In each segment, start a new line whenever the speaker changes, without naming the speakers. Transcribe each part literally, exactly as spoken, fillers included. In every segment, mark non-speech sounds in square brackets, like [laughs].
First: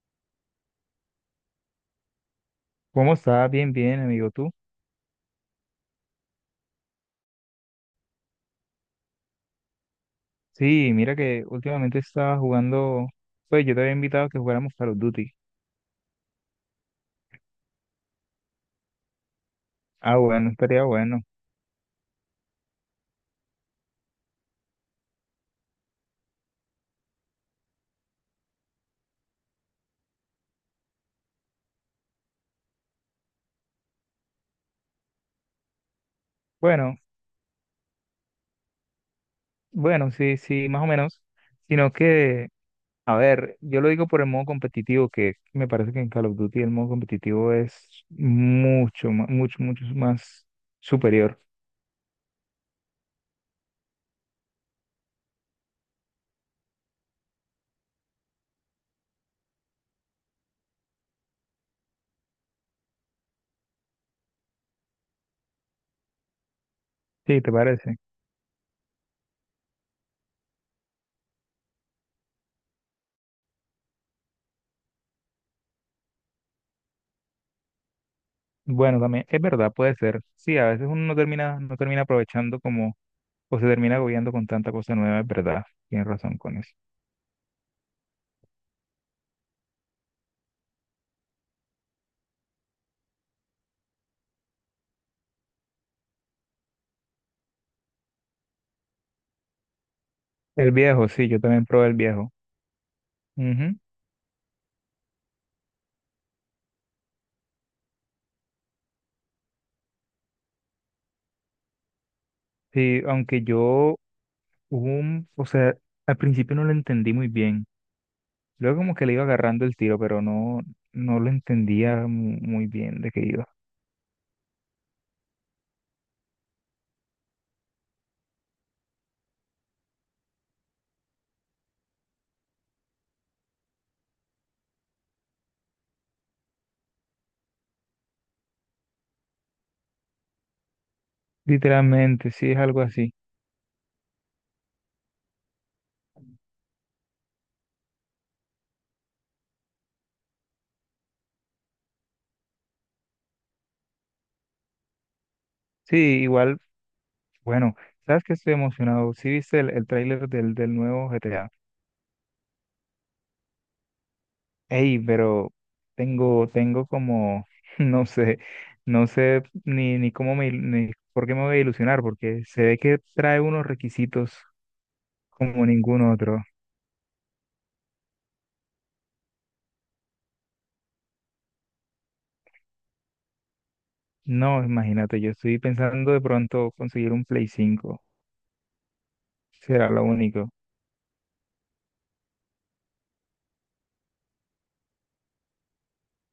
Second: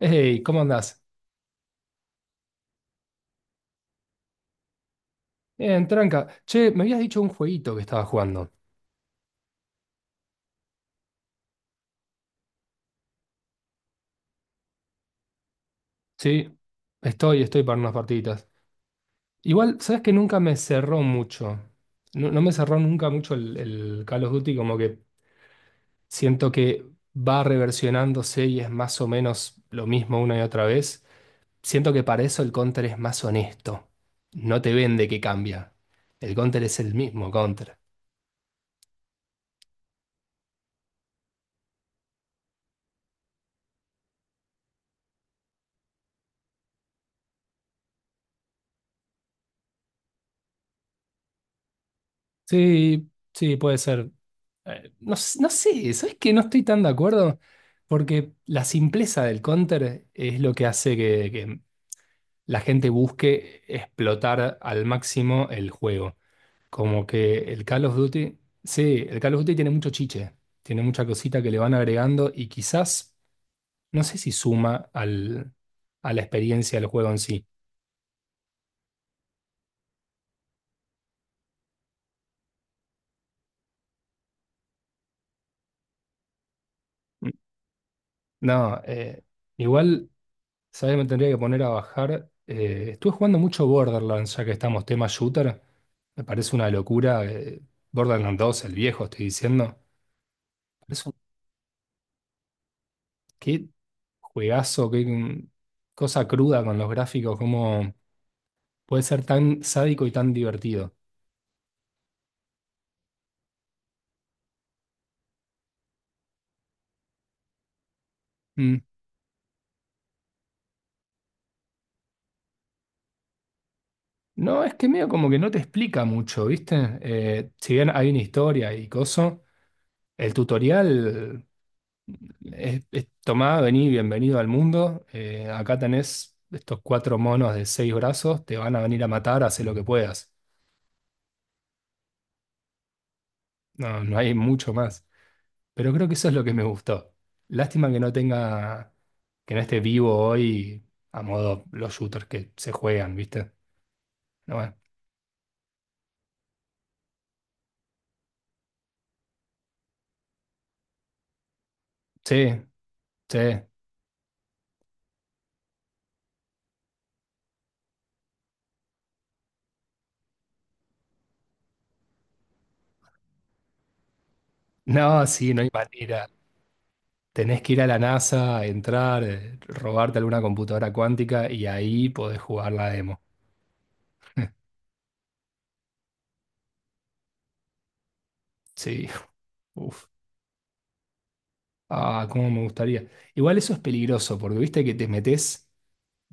Hey, ¿cómo andás?
¿Cómo estás? Bien, bien, amigo, tú.
Bien, tranca. Che, me habías dicho un jueguito que estabas jugando.
Sí, mira que últimamente estaba jugando, pues yo te había invitado a que jugáramos Call of Duty.
Sí, estoy, estoy para unas partiditas. Igual, sabes que
Ah,
nunca
bueno,
me
estaría
cerró
bueno.
mucho. No, no me cerró nunca mucho el, el Call of Duty, como que siento que va reversionándose y es más o menos lo mismo una y otra vez. Siento que para eso el Counter es más honesto. No te vende que cambia. El Counter es el
Bueno,
mismo Counter.
bueno, sí, sí, más o menos. Sino que, a ver, yo lo digo por el modo competitivo, que me parece que en Call of Duty el modo competitivo es mucho, ma- mucho, mucho más superior.
Sí, sí, puede ser. Eh, no, s- no sé, ¿sabes que no estoy tan de acuerdo porque la simpleza del counter es lo que hace que, que la gente busque explotar al máximo el juego? Como
Sí, ¿te
que el Call of
parece?
Duty, sí, el Call of Duty tiene mucho chiche, tiene mucha cosita que le van agregando y quizás, no sé si suma al, a la experiencia del juego en sí.
Bueno, también, es verdad, puede ser. Sí, a veces uno no termina, no termina aprovechando, como o se termina agobiando con tanta cosa nueva, es verdad. Tienes razón con eso.
No, eh, igual. ¿Sabes? Me tendría que poner a bajar. Eh, estuve jugando mucho Borderlands, ya que estamos tema shooter. Me parece una locura. eh, Borderlands dos, el viejo, estoy diciendo.
El
Es
viejo,
un,
sí, yo también probé el viejo.
Qué
Ujú.
juegazo, qué mm, cosa cruda con los gráficos, cómo puede ser tan sádico y tan divertido.
Sí, aunque yo, hubo un, o sea, al principio no lo entendí muy bien.
Mm.
Luego como que le iba agarrando el tiro, pero no, no lo entendía mu- muy bien de qué iba.
No, es que medio como que no te explica mucho, ¿viste? Eh, si bien hay una historia y coso, el tutorial Es, es- tomá, vení, bienvenido al mundo. Eh, acá tenés estos cuatro monos de seis brazos, te van a venir a matar, haz lo que puedas.
Literalmente, sí, es algo así.
No, no hay mucho más. Pero creo que eso es lo que me gustó. Lástima que no tenga, que no esté vivo hoy a modo los shooters que se juegan, ¿viste? No, bueno.
Sí, igual, bueno, sabes que estoy emocionado. Sí, viste el, el tráiler del, del nuevo G T A.
Sí, sí.
Ey, pero tengo, tengo como, [laughs] no sé, no sé ni, ni cómo me, il- ni por qué me voy a ilusionar, porque se ve que trae unos requisitos
No, sí, no
como
hay
ningún
manera.
otro.
Tenés que ir a la NASA, entrar, eh, robarte alguna computadora cuántica y ahí podés jugar la demo.
No, imagínate, yo estoy pensando de pronto conseguir un Play cinco,
Sí, [laughs]
será lo
uff.
único.
Ah, cómo me gustaría. Igual eso es peligroso, porque viste que te metes,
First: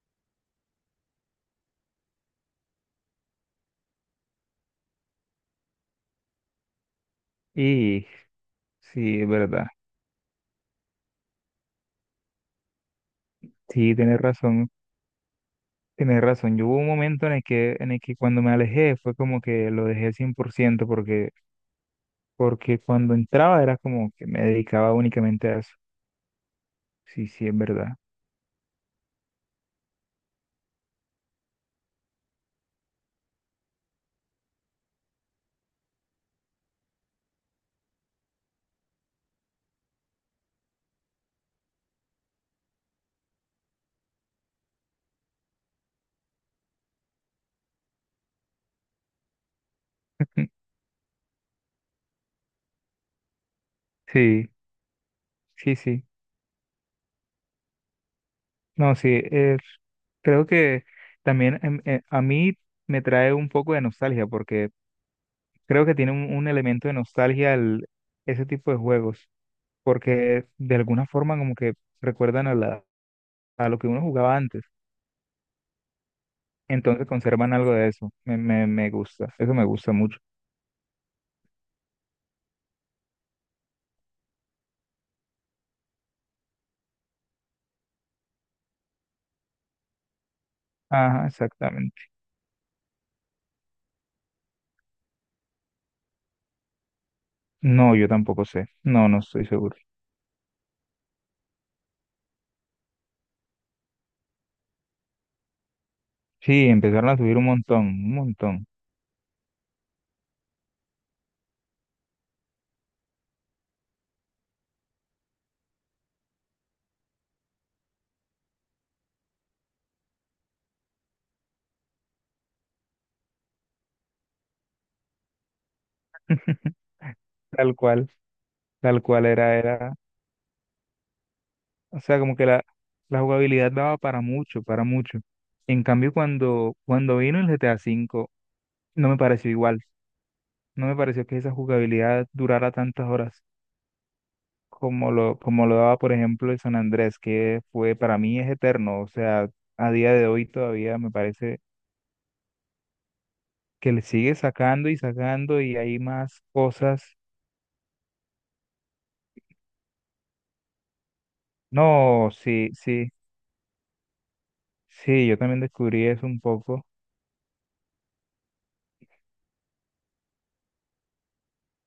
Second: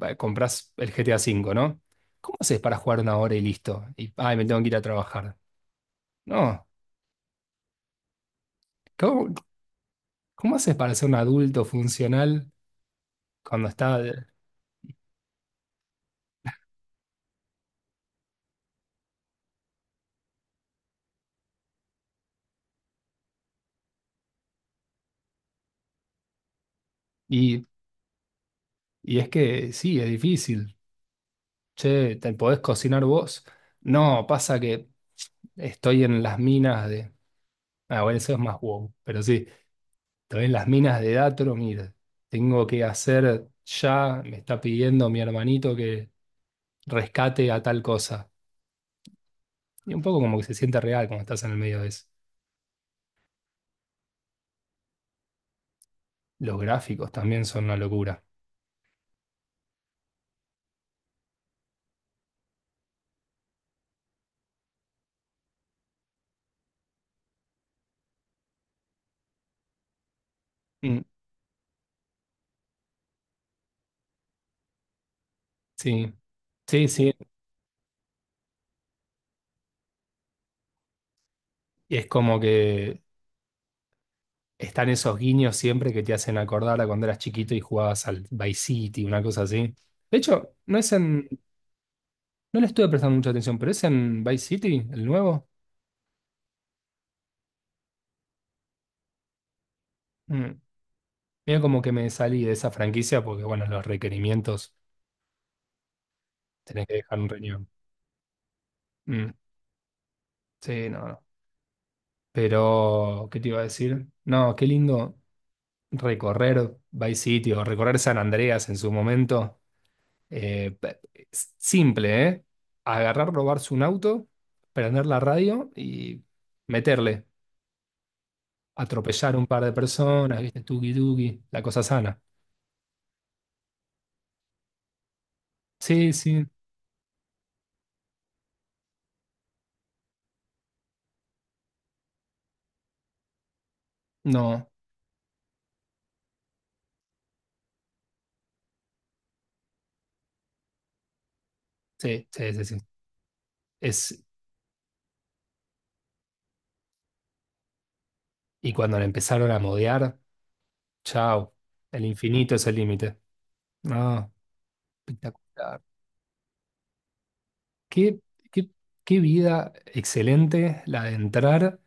va, compras el G T A cinco, ¿no? ¿Cómo haces para jugar una hora y listo? Y, ay, me tengo que ir a trabajar. No,
Y sí, es
¿cómo,
verdad,
cómo haces para ser un adulto funcional cuando
sí,
está...
tienes razón, tienes razón. Yo hubo un momento en el que, en el que cuando me alejé fue como que lo dejé cien por ciento, porque porque cuando entraba era como que me dedicaba únicamente a eso. Sí, sí, es
Y,
verdad.
y es que sí, es difícil. Che, ¿te podés cocinar vos? No, pasa que estoy en las minas de... Ah, bueno, eso es más wow, pero sí. Entonces las minas de Datro, mira, tengo que hacer ya, me está pidiendo mi hermanito que rescate a tal cosa. Y un poco como que se
[laughs]
siente real cuando estás en el medio de eso.
Sí, sí, sí.
Los gráficos también son una locura.
No, sí, eh, creo que también em, eh, a mí me trae un poco de nostalgia porque creo que tiene un, un elemento de nostalgia el- ese tipo de juegos, porque de
Mm,
alguna forma como que recuerdan a la, a lo que uno jugaba antes,
sí, sí,
entonces
sí.
conservan algo de eso. Me, me, me gusta, eso me gusta mucho.
Y es como que están esos guiños siempre que te hacen acordar a cuando eras chiquito y jugabas al Vice City, una cosa así. De hecho, no es
Ajá,
en,
exactamente.
no le estuve prestando mucha atención, pero es en Vice City, el nuevo.
No, yo tampoco sé, no, no estoy seguro.
Mm. Mira como que me salí de esa franquicia porque, bueno, los requerimientos.
Sí,
Tenés que
empezaron a
dejar un
subir un
riñón.
montón, un montón.
Mm, sí, no, no. Pero, ¿qué te iba a decir? No, qué lindo recorrer Vice City o recorrer San Andreas en su momento. Eh, pe- es simple, ¿eh? Agarrar, robarse un auto, prender la radio y
[laughs]
meterle.
Tal cual, tal cual
Atropellar un
era,
par de
era,
personas, ¿viste? Tuki tuki, la cosa
o sea,
sana.
como que la, la jugabilidad daba para mucho, para mucho. En
Sí,
cambio,
sí,
cuando, cuando vino el G T A cinco no me pareció igual. No me pareció que esa jugabilidad durara tantas horas
no.
como lo, como lo daba, por ejemplo, el San Andrés, que fue, para mí es eterno. O sea, a día de hoy todavía me parece
Sí, sí, sí, sí.
que le
Es,
sigue sacando y sacando y hay más cosas.
y cuando le empezaron a modear, chao. El
No,
infinito es
sí,
el
sí,
límite. No,
sí, yo también
espectacular.
descubrí eso un poco.
Qué, qué, qué vida excelente la de entrar,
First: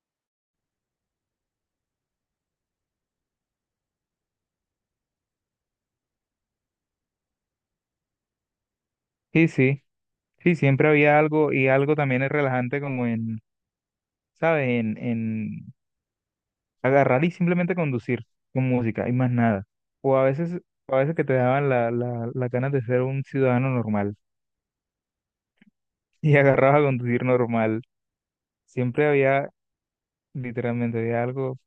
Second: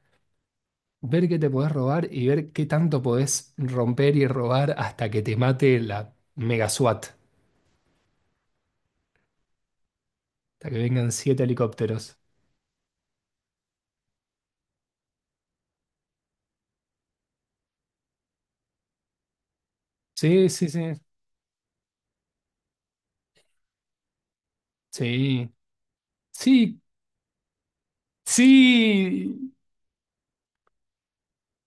ver qué te podés robar y ver qué tanto podés romper y robar hasta que te mate la mega SWAT,
Sí, sí, sí,
hasta que
siempre
vengan
había
siete
algo, y algo
helicópteros.
también es relajante como en, ¿sabes? En, en agarrar y simplemente conducir con música y más nada. O a
Sí,
veces,
sí, sí,
a veces que te daban la, la, las ganas de ser un ciudadano normal
sí,
[laughs] y
sí,
agarrabas a conducir normal. Siempre había,
sí.
literalmente, había algo,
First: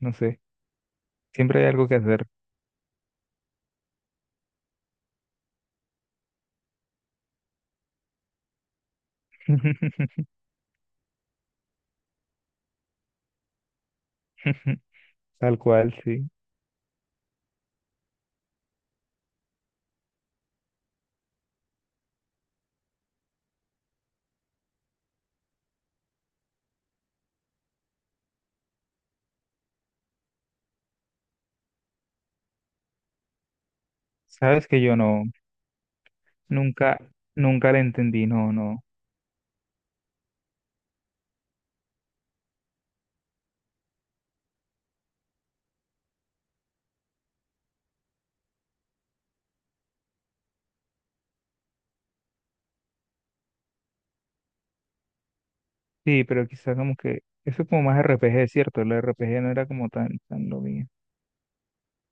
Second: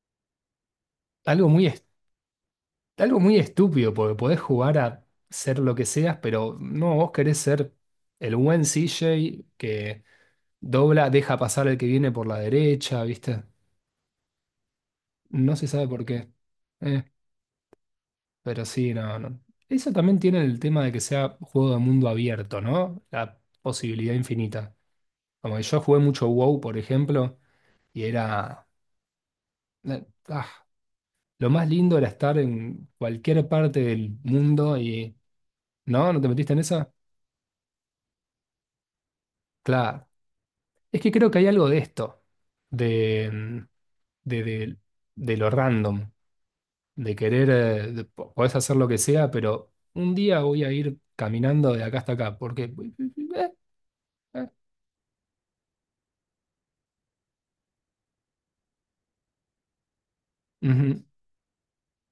no sé,
Algo
siempre
muy,
hay
est-
algo que hacer.
Algo muy estúpido, porque podés jugar a ser lo que seas, pero no, vos querés ser el buen C J que
[laughs]
dobla, deja pasar al que viene por la derecha, ¿viste? No
Tal
se sabe
cual,
por
sí.
qué. eh. Pero sí, no, no. Eso también tiene el tema de que sea juego de mundo abierto, ¿no? La posibilidad infinita. Como que yo jugué mucho WoW, por ejemplo, y era... eh, ah, lo más lindo era estar en cualquier parte del
Sabes
mundo
que yo
y...
no,
¿No? ¿No te metiste en esa?
nunca, nunca le entendí, no, no.
Claro. Es que creo que hay algo de esto, de, mm, de, de- de lo random, de querer... eh, de- po- podés hacer lo que sea, pero un día voy a ir caminando de acá hasta acá, porque... eh, eh,
Sí, pero quizás como que eso es como más R P G, ¿cierto? El R P G no era como tan, tan lo
eh,
mío.
ujú.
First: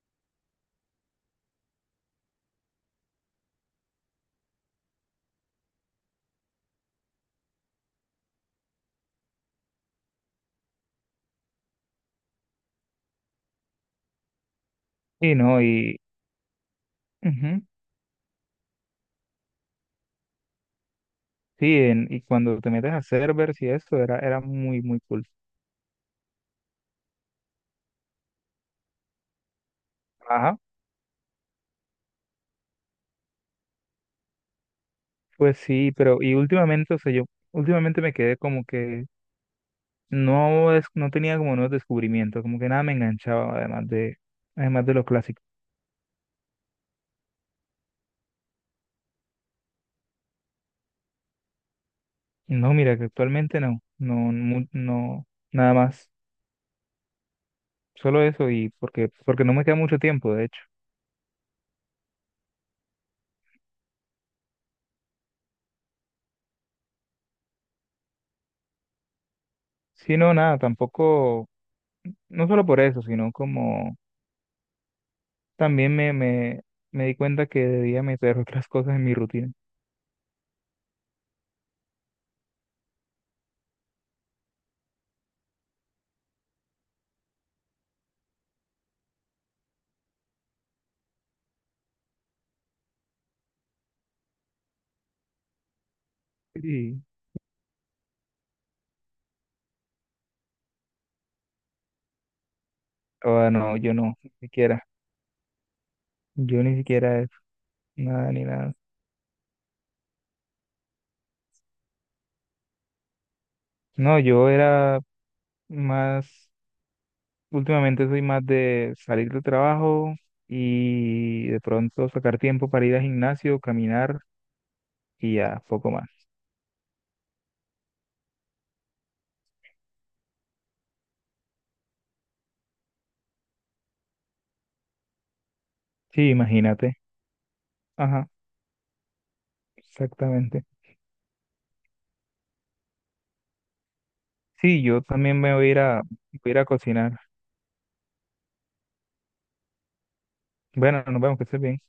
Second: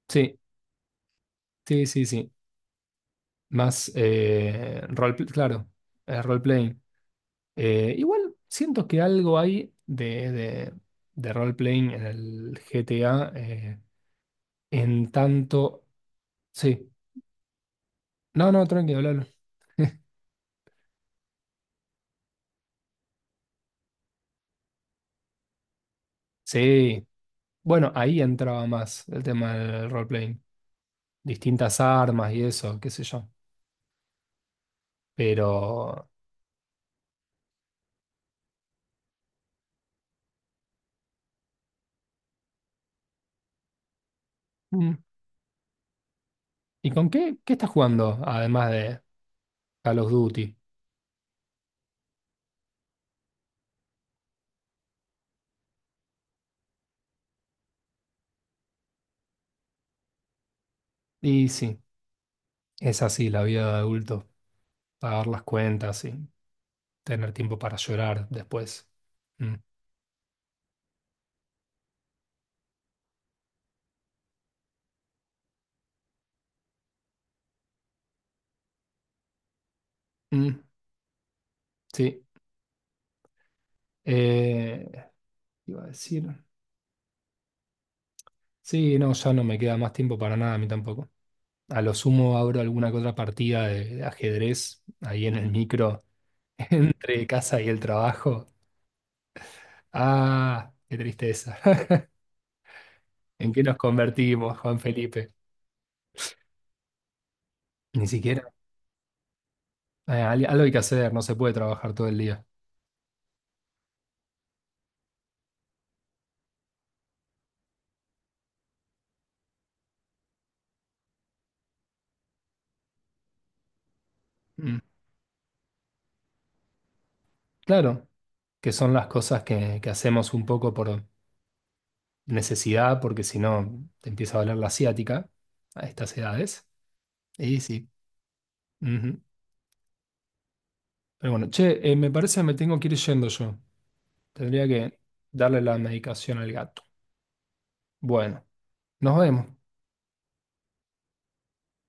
Sí, sí, sí, sí. Más, eh, role, pl- claro, eh, role-playing. Eh, igual siento que algo hay de, de, de role-playing en el G T A, eh, en
Y no,
tanto.
y...
Sí.
ujú.
No, no, tranquilo, hablalo.
Sí, en- y cuando te metes a servers y eso, era, era muy, muy cool.
Sí. Bueno, ahí entraba más el tema del role-playing.
Ajá,
Distintas armas y eso, qué sé yo.
pues sí,
Pero.
pero y últimamente, o sea, yo últimamente me quedé como que no, es, no tenía como nuevos descubrimientos, como que nada me enganchaba, además de, además de
mm,
lo clásico.
¿Y con qué? ¿Qué estás jugando? Además de Call of Duty.
No, mira, que actualmente no, no, mu- no, nada más, solo eso y porque, porque no me queda mucho tiempo, de hecho.
Y sí, es así la vida de adulto. Pagar las cuentas y tener tiempo para llorar después. Mm,
Sí, no, nada, tampoco, no solo por eso, sino como también me, me, me di cuenta que debía meter [laughs] otras cosas en mi rutina.
mm, sí. Eh, Iba a decir. Sí, no, ya no me queda más tiempo para nada, a mí tampoco. A lo sumo abro alguna que otra partida de, ajedrez ahí en el micro, [laughs]
Sí.
entre casa y el trabajo. Ah, qué tristeza. [laughs]
Oh,
¿En qué nos
no, yo no, ni
convertimos, Juan
siquiera.
Felipe?
Yo ni siquiera eso,
Ni
nada
siquiera.
ni nada.
Eh, al- algo hay que hacer, no se puede trabajar todo el día.
No, yo era más, últimamente soy más de salir del trabajo y de pronto sacar tiempo para ir al gimnasio, caminar
Mm.
y ya, poco más.
Claro, que son las cosas que, que hacemos un poco por necesidad, porque si no te empieza a doler la ciática a estas
Sí,
edades.
imagínate.
Y sí.
Ajá,
Ujú.
exactamente.
Pero bueno, che, eh, me parece que me tengo que ir yendo yo. Tendría
Sí,
que
yo también me
darle
voy a
la
ir a,
medicación
voy a
al
ir a
gato.
cocinar.
Bueno, nos vemos.
Bueno, nos vemos, que estés bien.